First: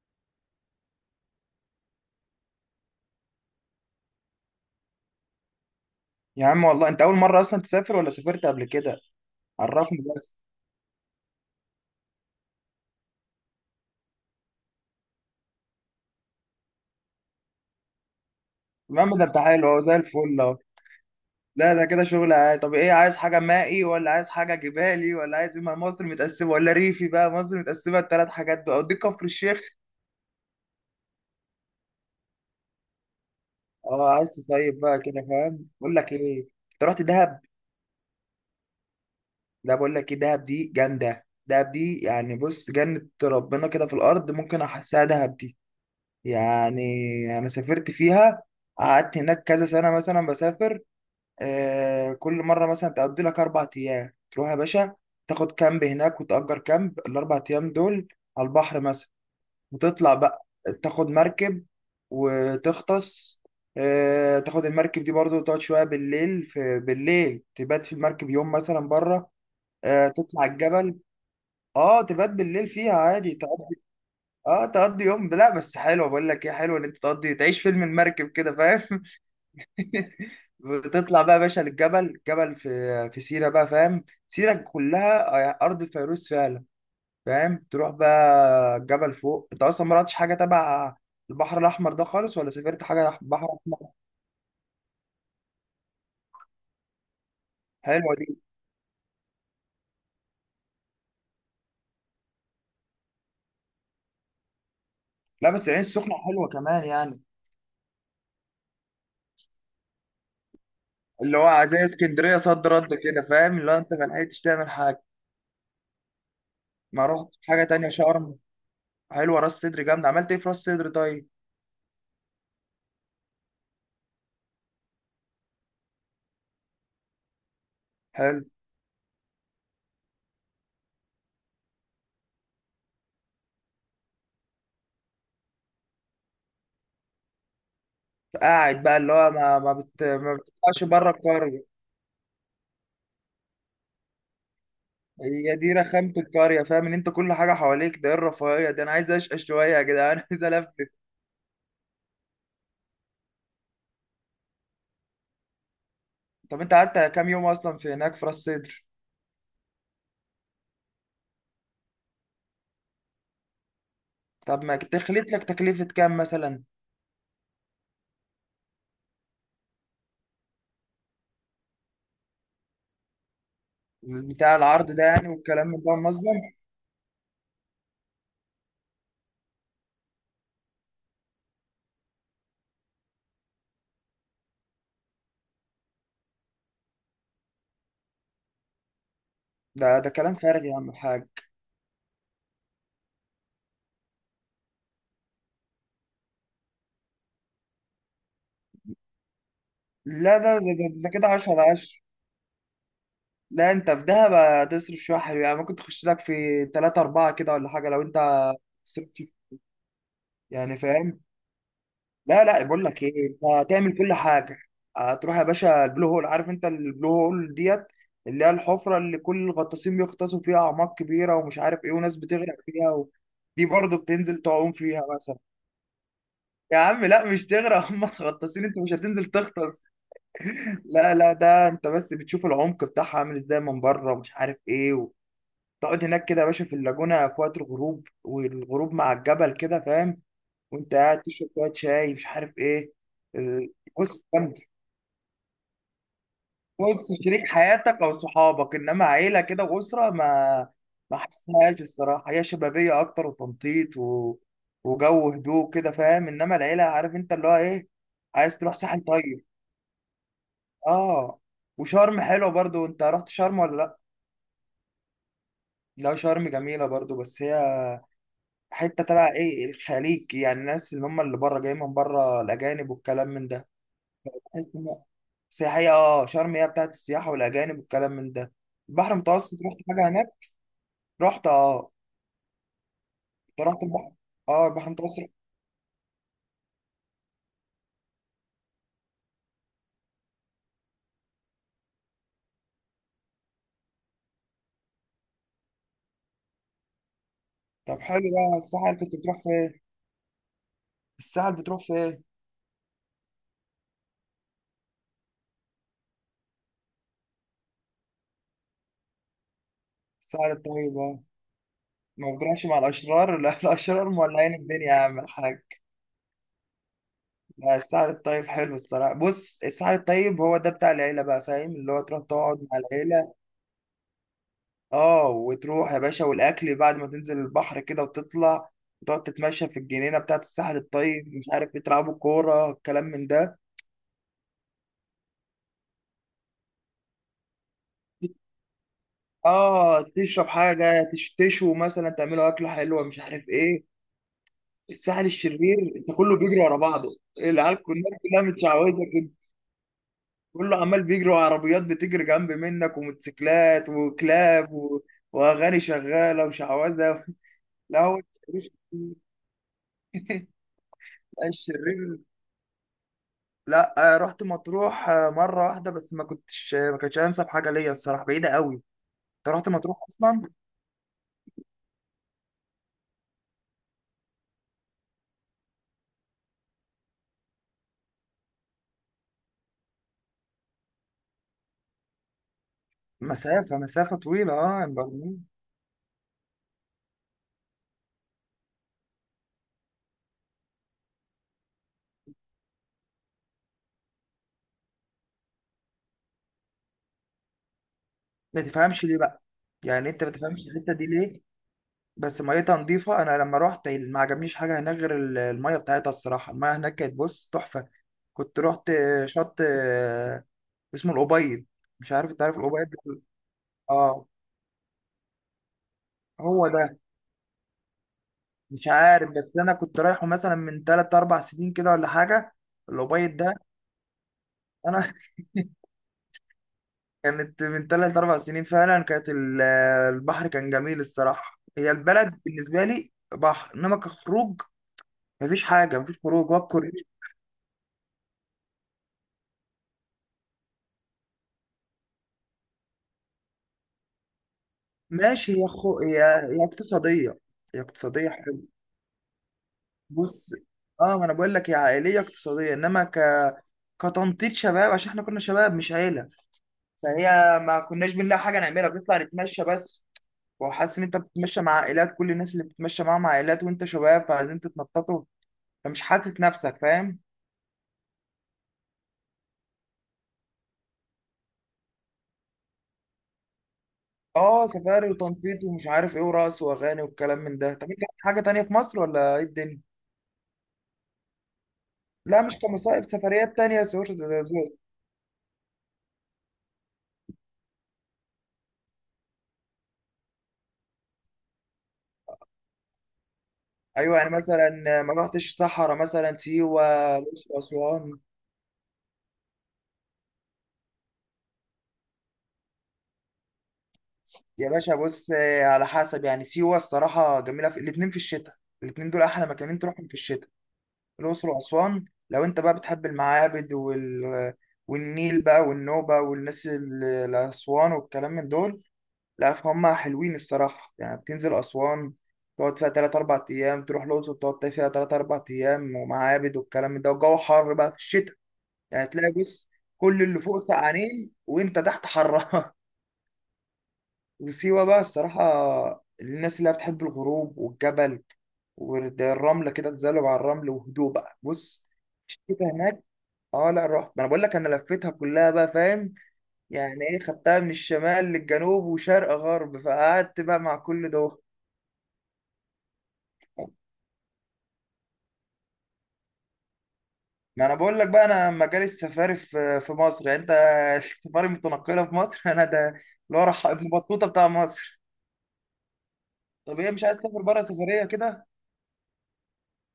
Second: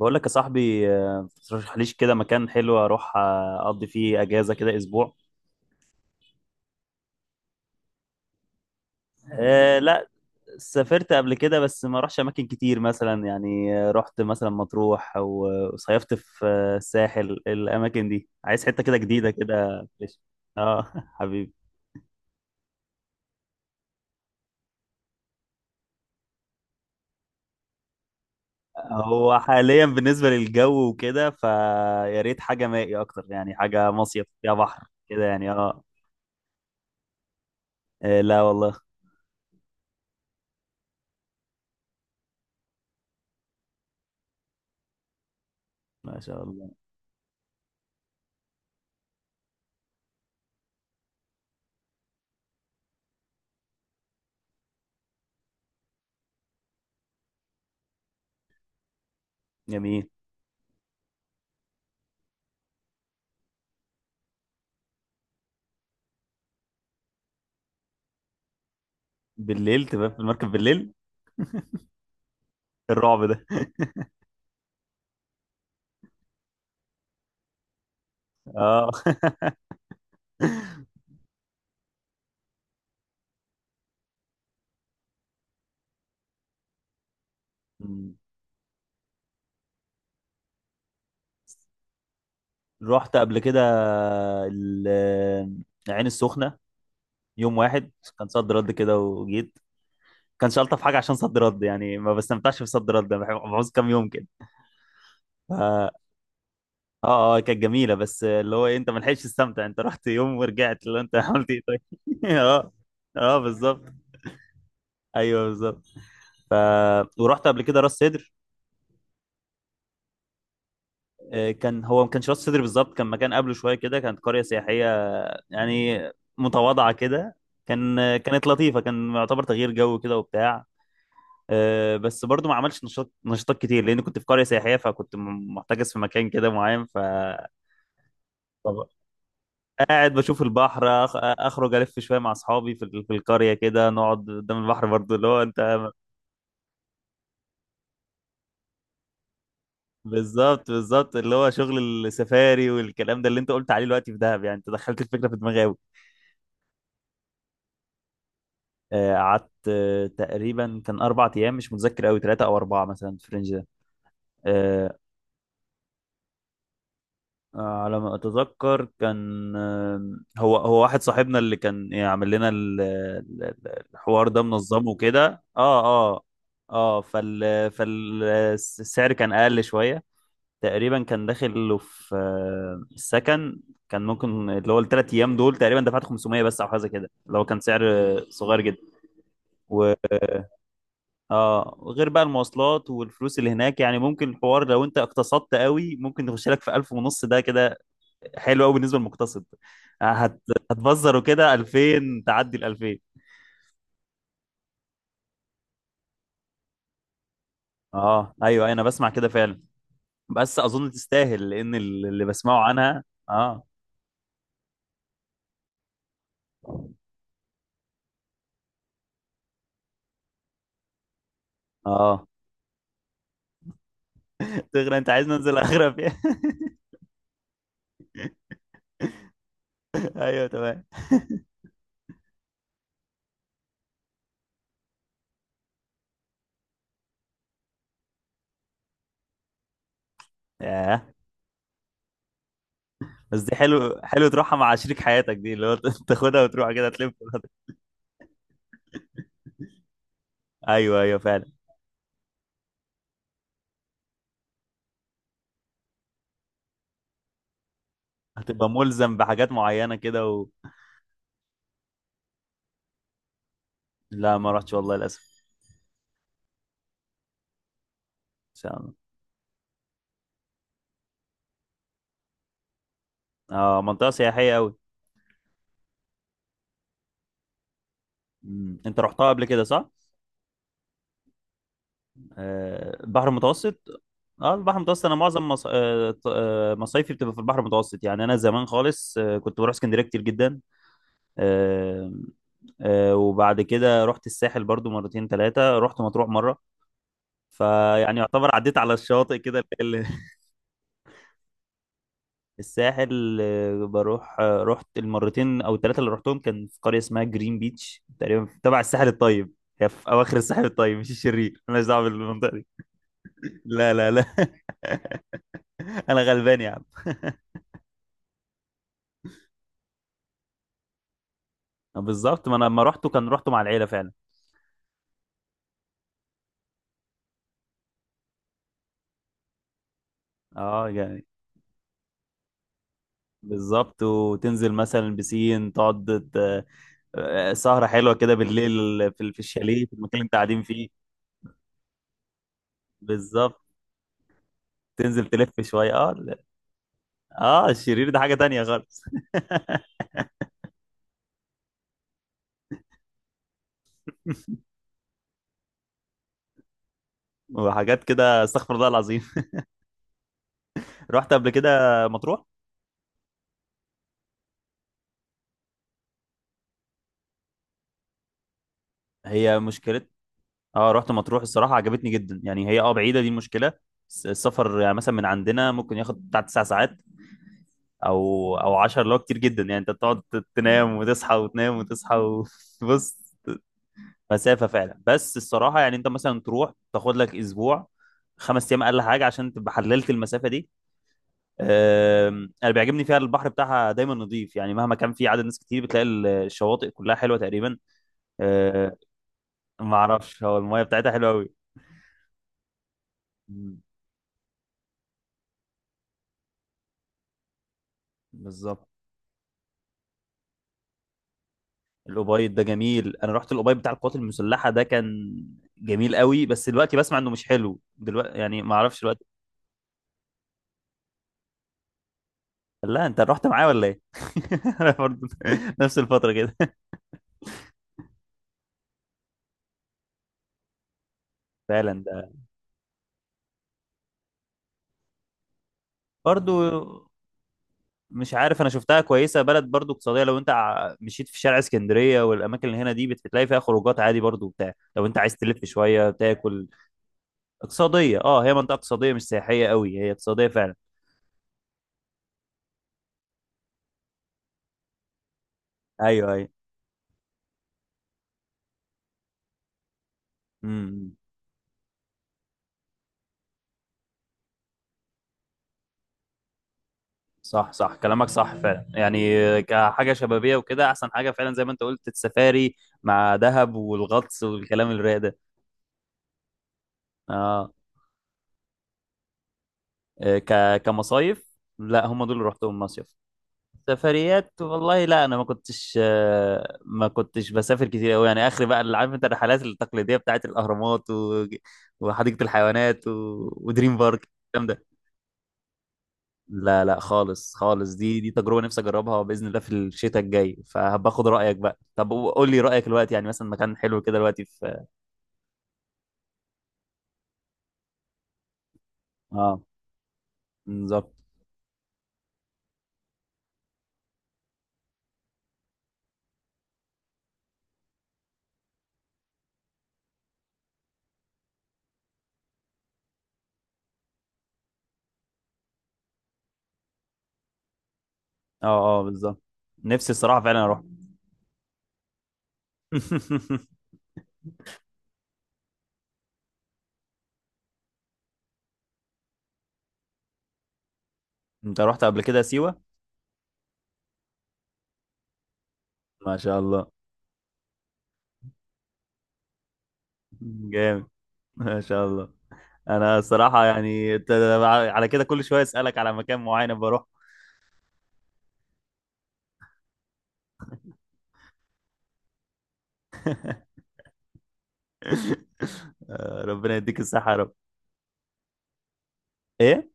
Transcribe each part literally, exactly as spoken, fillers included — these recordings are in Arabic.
بقول لك يا صاحبي آه، ترشح ليش كده مكان حلو اروح آه، اقضي فيه اجازه كده اسبوع. يا عم والله انت اول مره اصلا تسافر ولا سافرت قبل كده؟ أه، عرفني لا. بس. سافرت قبل كده بس ما رحتش اماكن كتير مثلا، يعني آه، رحت مثلا مطروح، او آه، صيفت في آه، الساحل. الاماكن دي عايز حته كده المهم ده جديده انت حلو اهو كده زي ليش. الفل اهو. اه، حبيبي. لا ده كده شغل عادي. طب ايه، عايز حاجه مائي ولا عايز حاجه جبالي ولا عايز ايه؟ ما مصر متقسمه، ولا ريفي بقى. مصر متقسمه الثلاث حاجات دول، اوديك كفر هو الشيخ. حاليا بالنسبه للجو وكده، فيا ريت حاجه مائي اكتر، يعني حاجه اه مصيف عايز فيها تصيف بحر بقى، كده كده يعني فاهم؟ اه بقول لك ايه، انت رحت دهب؟ آه، لا والله. لا بقول لك ايه، دهب دي جامده، دهب دي يعني بص جنه ربنا كده في الارض، ممكن احسها دهب دي ما شاء الله. يعني. انا سافرت فيها، قعدت هناك كذا سنه مثلا بسافر. آه، كل مرة مثلا تقضي لك أربع أيام، تروح يا باشا تاخد كامب هناك، وتأجر كامب الأربع أيام دول على البحر مثلا. جميل. وتطلع بقى تاخد مركب وتغطس. آه، تاخد المركب دي برضو وتقعد شوية بالليل، في بالليل تبات في المركب يوم مثلا بره. بالليل آه، تبقى في تطلع المركب بالليل. الجبل، اه تبات بالليل فيها الرعب عادي، ده. تقضي. اه تقضي يوم، لا بس حلو. بقول لك ايه حلو، ان انت تقضي تعيش فيلم المركب كده اه، فاهم. بتطلع بقى يا باشا للجبل، جبل في في سيرة بقى فاهم. سيرة كلها أرض الفيروز فعلا، فاهم. تروح بقى الجبل فوق. أنت أصلا ما رحتش حاجة تبع البحر الأحمر ده خالص؟ ولا سافرت رحت حاجة قبل بحر كده. أحمر؟ ال- العين السخنة. يوم واحد. حلوة كان دي. صد رد كده وجيت. كانش ألطف حاجة عشان صد رد، يعني ما بستمتعش بصد رد. أنا بحب- بعوز كام يوم كده. لا ف- بس العين اه السخنة حلوة كمان يعني. اه، كانت جميلة، بس اللي هو إيه، انت ما لحقتش تستمتع، انت رحت يوم ورجعت، اللي هو انت اللي عملت ايه هو طيب؟ زي اسكندرية، صد اه. رد كده اه، فاهم، اللي هو بالظبط. أنت ما لحقتش تعمل حاجة. ايوه، بالظبط. ما آه، رحتش ورحت قبل حاجة كده تانية، راس سدر. شرم؟ حلوة راس صدر جامدة، عملت إيه في راس صدر طيب؟ آه، كان هو ما كانش راس سدر بالظبط، كان مكان قبله شويه كده، كانت قريه سياحيه. يعني متواضعة كده. كان حلو. كانت لطيفة، كان يعتبر تغيير جو كده وبتاع. آه، بس برضو ما عملش نشاط نشاطات كتير لان كنت في قريه سياحيه، فكنت م- محتجز في مكان كده معين. ف قاعد طب- بقى اللي هو ما ما بت... قاعد ما بشوف البحر، بتطلعش بره أخ- اخرج القرية. الف شويه مع اصحابي في ال- في القريه كده، نقعد قدام البحر برضو اللي هو هي دي انت. رخامة القرية فاهم، ان انت كل حاجة حواليك ده. ايه الرفاهية ده، انا عايز اشقى شوية يا جدعان عايز الفلف. بالظبط، بالظبط، اللي هو شغل السفاري والكلام ده اللي انت قلت عليه دلوقتي في دهب، يعني انت دخلت الفكره في دماغي قوي. طب انت قعدت كام يوم اصلا في هناك في راس سدر؟ قعدت، آه، تقريبا كان اربع ايام، مش متذكر قوي، ثلاثه او اربعه مثلا في الرينج ده. طب ما آه، تخليت لك تكلفة كام مثلا؟ آه، على ما اتذكر كان، آه، هو هو واحد صاحبنا اللي كان يعمل لنا ال- ال- ال- الحوار ده، بتاع العرض منظمه ده يعني، كده. والكلام من اه ده اه. منظم. اه، فال فالسعر كان اقل شويه. تقريبا كان داخل له في آه، السكن. كان ممكن اللي هو الثلاث ايام دول تقريبا دفعت خمسمئة بس او حاجه كده، اللي هو كان سعر صغير جدا ده و ده كلام فارغ يا عم الحاج. اه، غير بقى المواصلات والفلوس اللي هناك، يعني ممكن الحوار لو انت اقتصدت قوي ممكن يخش لك في الف ونص ده كده. حلو قوي بالنسبه للمقتصد. آه، لا هت... ده ده, ده, ده هتبذر كده عشرة وكده على عشرة. الفين، تعدي ال الفين. لا انت في دهب هتصرف شوية حلوة يعني، ممكن تخش لك في تلاتة أربعة كده ولا حاجة لو انت اه، ايوه، أيوة، انا بسمع صرفت، كده فعلا. بس يعني اظن فاهم. تستاهل لان ال- اللي لا بسمعه لا بقول لك عنها. ايه، انت اه، هتعمل كل حاجه. هتروح يا باشا البلو هول، عارف انت البلو هول ديت، اللي هي الحفره اللي كل الغطاسين بيغطسوا فيها، اعماق كبيره ومش عارف ايه، وناس اه، بتغرق فيها و... دي برضه بتنزل تعوم تغرى فيها انت عايز مثلا. ننزل اغرب يعني. يا عم لا مش تغرق، هم غطاسين، انت مش هتنزل تغطس. ايوه، تمام. لا لا ده انت بس بتشوف العمق بتاعها عامل ازاي من بره، ومش عارف ايه. وتقعد هناك كده يا باشا في اللاجونه في وقت الغروب، والغروب مع الجبل كده فاهم. وانت ياه. قاعد تشرب شويه شاي، مش عارف ايه. بس دي ال- حلو بص حلو تروحها جامدة. مع شريك حياتك، دي اللي هو ت- تاخدها وتروح كده بص تلف شريك براحتك. حياتك او صحابك، انما عيله كده واسره، ما ايوه، ايوه، ما فعلا. حسيتهاش الصراحه. هي شبابيه اكتر وتنطيط و... وجو هدوء كده فاهم. انما العيله عارف انت اللي هو ايه، عايز هتبقى تروح ساحل ملزم طيب. بحاجات معينه كده و... اه وشرم حلوه برضو، انت رحت شرم ولا لا؟ لا، ما رحتش والله للاسف. لا شرم جميله برضو، بس هي ان شاء الله. حته تبع ايه، الخليج يعني، الناس اللي هم اللي بره جايين من بره الاجانب والكلام من ده. اه، منطقه سياحيه تحس قوي. إن- سياحيه اه، شرم هي بتاعت السياحه والاجانب والكلام من ده. انت البحر رحتها قبل المتوسط كده، رحت صح؟ حاجه هناك، رحت اه. آه، البحر انت المتوسط. رحت البحر، اه، اه البحر البحر المتوسط، انا المتوسط. معظم مص... آه، ط- آه، مصايفي بتبقى في البحر المتوسط، يعني انا زمان خالص آه، كنت بروح اسكندريه كتير جدا. آه، آه، وبعد كده رحت الساحل برضو مرتين ثلاثه، رحت مطروح مره. طب فيعني حلو يعتبر بقى، عديت على الساحل كنت الشاطئ بتروح كده فين؟ ال- ال- الساحل بتروح فين؟ الساحل، آه، بروح آه، رحت المرتين او الثلاثه اللي رحتهم، كان في قريه اسمها جرين بيتش تقريبا تبع الساحل الطيب. هي في اواخر الساحل الساحل الطيب، الطيب مش اه. الشرير، مالناش دعوه ما بالمنطقه دي. بتروحش مع الاشرار؟ لا لا، الاشرار لا، لا. مولعين الدنيا يا عم الحاج. انا غلبان يا عم. لا الساحل الطيب حلو الصراحه. بص الساحل الطيب هو ده بتاع العيله بقى فاهم، اللي آه، هو تروح بالظبط، ما تقعد انا مع لما رحته كان العيله. رحته مع العيله فعلا. اه وتروح يا باشا والاكل بعد ما تنزل البحر كده وتطلع، وتقعد تتمشى في الجنينه بتاعت الساحل اه، يعني الطيب، مش عارف بتلعبوا كوره، الكلام من ده. بالظبط، وتنزل مثلا بسين، تقعد ت- آه، سهره حلوه كده بالليل، في في الشاليه في اه المكان اللي انت تشرب قاعدين فيه. حاجه، تش- تشوي مثلا، تعملوا اكله حلوه مش عارف بالظبط. ايه. تنزل الساحل تلف الشرير شويه. انت اه، كله لا. بيجري ورا بعضه، اه، العيال الشرير كلها ده حاجه كلها تانية خالص. متشعوذه كده، كله عمال بيجري، وعربيات بتجري جنب منك، وموتوسيكلات وكلاب و... واغاني شغاله وشعوذه. لا وحاجات هو كده، الشرير، استغفر الله العظيم. رحت قبل كده الشرير. مطروح. لا آه، رحت مطروح آه، مره واحده بس، ما كنتش ما كانتش انسب حاجه ليا الصراحه، بعيده قوي. انت هي رحت مطروح مشكلة. اصلا؟ اه، رحت مطروح، الصراحة عجبتني جدا، يعني هي اه بعيدة، دي المشكلة. الس- السفر يعني مثلا من عندنا ممكن ياخد بتاع تسع ساعات، او او عشر، اللي هو كتير جدا، يعني انت بتقعد تنام وتصحى وتنام وتصحى. وبص. مسافه مسافه طويله مسافه اه عن فعلا، بس برلين. الصراحه يعني انت مثلا تروح تاخد لك اسبوع. خمس ايام اقل حاجه، عشان تبقى حللت المسافه دي. أم، انا بيعجبني فيها البحر بتاعها دايما نظيف، يعني مهما كان في عدد ناس كتير بتلاقي ال- الشواطئ كلها حلوه تقريبا. ما أه، تفهمش ليه بقى؟ ما يعني انت ما اعرفش، هو تفهمش المايه الحته دي بتاعتها حلوه ليه؟ قوي. بس ميتها نظيفة، أنا لما مم، روحت ما عجبنيش حاجة هناك غير ال- المية بتاعتها الصراحة. المية هناك كانت بص تحفة. كنت بالظبط. روحت شط آه، اسمه الأبيض، مش عارف أنت الأوبايد عارف ده الأبيض جميل، ده؟ انا رحت الأوبايد بتاع القوات آه المسلحه ده، كان جميل قوي. بس هو دلوقتي ده. بسمع انه مش حلو دلوقتي، يعني ما مش اعرفش. عارف بس أنا كنت رايحه مثلا من تلات أربع سنين كده ولا حاجة. لا، انت الأبيض رحت ده معاه ولا ايه؟ انا أنا برضه نفس الفترة كده. كانت من تلات أربع سنين فعلا. كانت ال- البحر كان جميل الصراحة. هي فعلا ده. البلد بالنسبة لي بحر، إنما كخروج مفيش حاجة، مفيش خروج برضه. هو. مش عارف، انا شفتها كويسة، بلد برضه اقتصادية، لو انت ع- مشيت في شارع اسكندرية والاماكن اللي هنا دي بتلاقي فيها خروجات عادي برضه وبتاع، لو انت عايز ماشي تلف هي خو... شوية هي هي تاكل. اقتصادية. هي اقتصادية، اقتصادية اه، هي حلو. منطقة اقتصادية، مش سياحية قوي، هي اقتصادية بص فعلا. اه، ما انا بقول لك هي عائلية اقتصادية، انما ك... كتنطيط شباب، عشان احنا كنا شباب مش عيلة. ايوه، ايوه. فهي ما كناش بنلاقي حاجة نعملها، بنطلع نتمشى بس. امم، وحاسس ان امم. انت بتتمشى مع عائلات، كل الناس اللي بتتمشى معاهم عائلات، وانت شباب، فعايزين تتنططوا. فمش حاسس نفسك فاهم. صح، صح، كلامك صح فعلا، يعني آه، كحاجة شبابية وكده احسن حاجة فعلا، زي ما انت قلت السفاري مع دهب والغطس اه والكلام سفاري الرايق ده. وتنطيط ومش عارف ايه، ورقص واغاني والكلام من اه. ده. طب انت عندك حاجة تانية في مصر ولا ايه الدنيا؟ آه، ك كمصايف لا، هم دول لا اللي مش رحتهم كمصائب، مصيف. سفريات تانية يا زهور. سفريات، والله لا، انا ما كنتش آه، ما كنتش بسافر كتير قوي، يعني اخر بقى اللي عارف انت الرحلات التقليديه بتاعت الاهرامات و... وحديقه الحيوانات و... ودريم ايوه بارك يعني الكلام مثلا، ده. ما رحتش صحراء مثلا، سيوه، لا، لا، الاقصر، خالص، خالص، اسوان. دي دي تجربه نفسي اجربها باذن الله في الشتاء الجاي، فهباخد رايك بقى. طب قول لي رايك دلوقتي، يعني مثلا مكان حلو كده دلوقتي يا في باشا بص آه، على حسب يعني. سيوه الصراحه جميله في الاثنين في الشتاء. الاثنين دول احلى اه، مكانين تروحهم في الشتاء. بالظبط. الاقصر واسوان لو انت بقى بتحب المعابد وال... والنيل بقى والنوبه والناس ال- الاسوان والكلام من دول، لا فهم حلوين الصراحه. يعني بتنزل اسوان تقعد فيها تلات أربع ايام، تروح الاقصر تقعد فيها تلات أربع ايام، ومعابد والكلام من ده، والجو حر بقى في الشتاء. اه، اه، يعني تلاقي بالظبط. بص، نفسي كل الصراحه اللي فعلا فوق اروح. سقعانين وانت تحت حران. وسيوة بقى الصراحة، الناس اللي هي بتحب الغروب والجبل والرملة كده، تزلج على الرمل، وهدوء بقى انت بص، رحت قبل كده الشتا سيوه؟ هناك. اه لا رحت، ما انا بقول لك انا لفيتها كلها بقى فاهم. ما شاء الله. يعني ايه، خدتها من الشمال للجنوب وشرق غرب، فقعدت بقى مع جامد. كل دول. ما شاء الله. انا الصراحه يعني انت، على كده كل شويه اسالك على مكان معين بروح. ما انا بقول لك بقى، انا مجال السفاري في في مصر يعني انت السفاري متنقله في مصر. انا ده اللي هو راح ابن بطوطه بتاع مصر. آه، ربنا طب هي يديك مش عايز الصحه يا تسافر رب. بره سفرية كده؟ ايه.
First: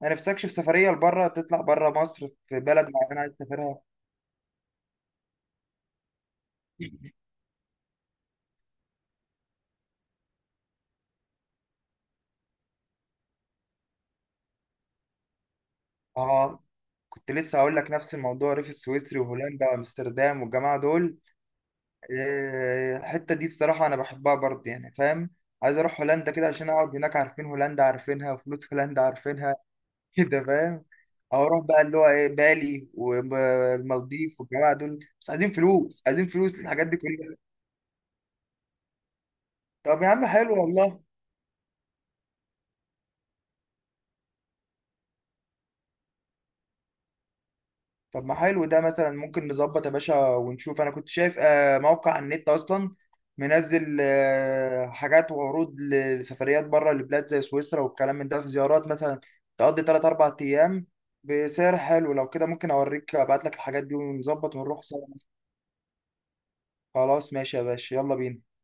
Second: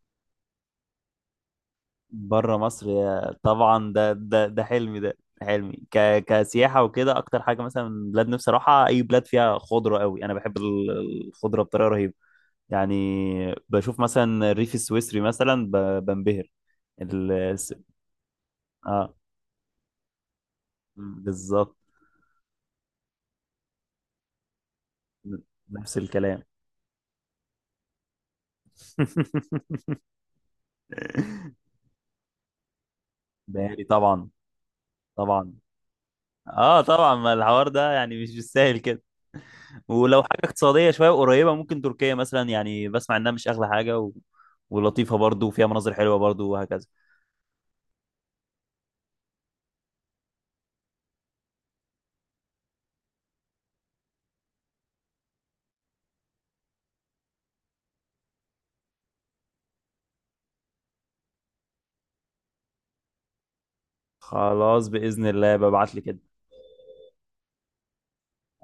ما نفسكش في سفرية لبره، تطلع بره مصر بره في مصر، بلد معينة يا عايز تسافرها؟ طبعا، ده ده ده حلمي، ده حلمي ك كسياحه وكده، اكتر حاجه مثلا بلاد نفسي اروحها، اي بلاد فيها خضره قوي، انا بحب ال- الخضره بطريقه رهيبه. يعني بشوف مثلا الريف السويسري مثلا ب- بنبهر. اه كنت ال... لسه الس- هقول لك نفس الموضوع، الريف اه، السويسري وهولندا وامستردام والجماعة دول. بالظبط، إيه، الحتة دي الصراحة انا بحبها برضه يعني فاهم. عايز نفس اروح هولندا الكلام. كده عشان اقعد هناك، عارفين هولندا عارفينها، وفلوس هولندا عارفينها. كده فاهم. او اروح بقى اللي هو ايه، بالي داري طبعا. والمالديف والجماعة دول، بس طبعا. عايزين فلوس، عايزين فلوس اه، للحاجات دي طبعا، ما كلها. الحوار ده يعني مش بالسهل كده. طب يا ولو عم حاجه حلو اقتصاديه والله. شويه قريبه، ممكن تركيا مثلا، يعني بسمع انها مش اغلى حاجه و... ولطيفه برضو، وفيها مناظر حلوه برضو، وهكذا. طب ما حلو ده مثلا ممكن نظبط يا باشا ونشوف. انا كنت شايف آه، موقع على النت اصلا، منزل آه، حاجات وعروض لسفريات بره لبلاد زي سويسرا والكلام من ده، في زيارات مثلا تقضي تلات أربع ايام بسعر حلو. لو كده ممكن اوريك، ابعت لك الحاجات دي ونظبط ونروح خلاص، سوا. باذن الله ببعت لي كده. خلاص ماشي يا باشا، يلا بينا.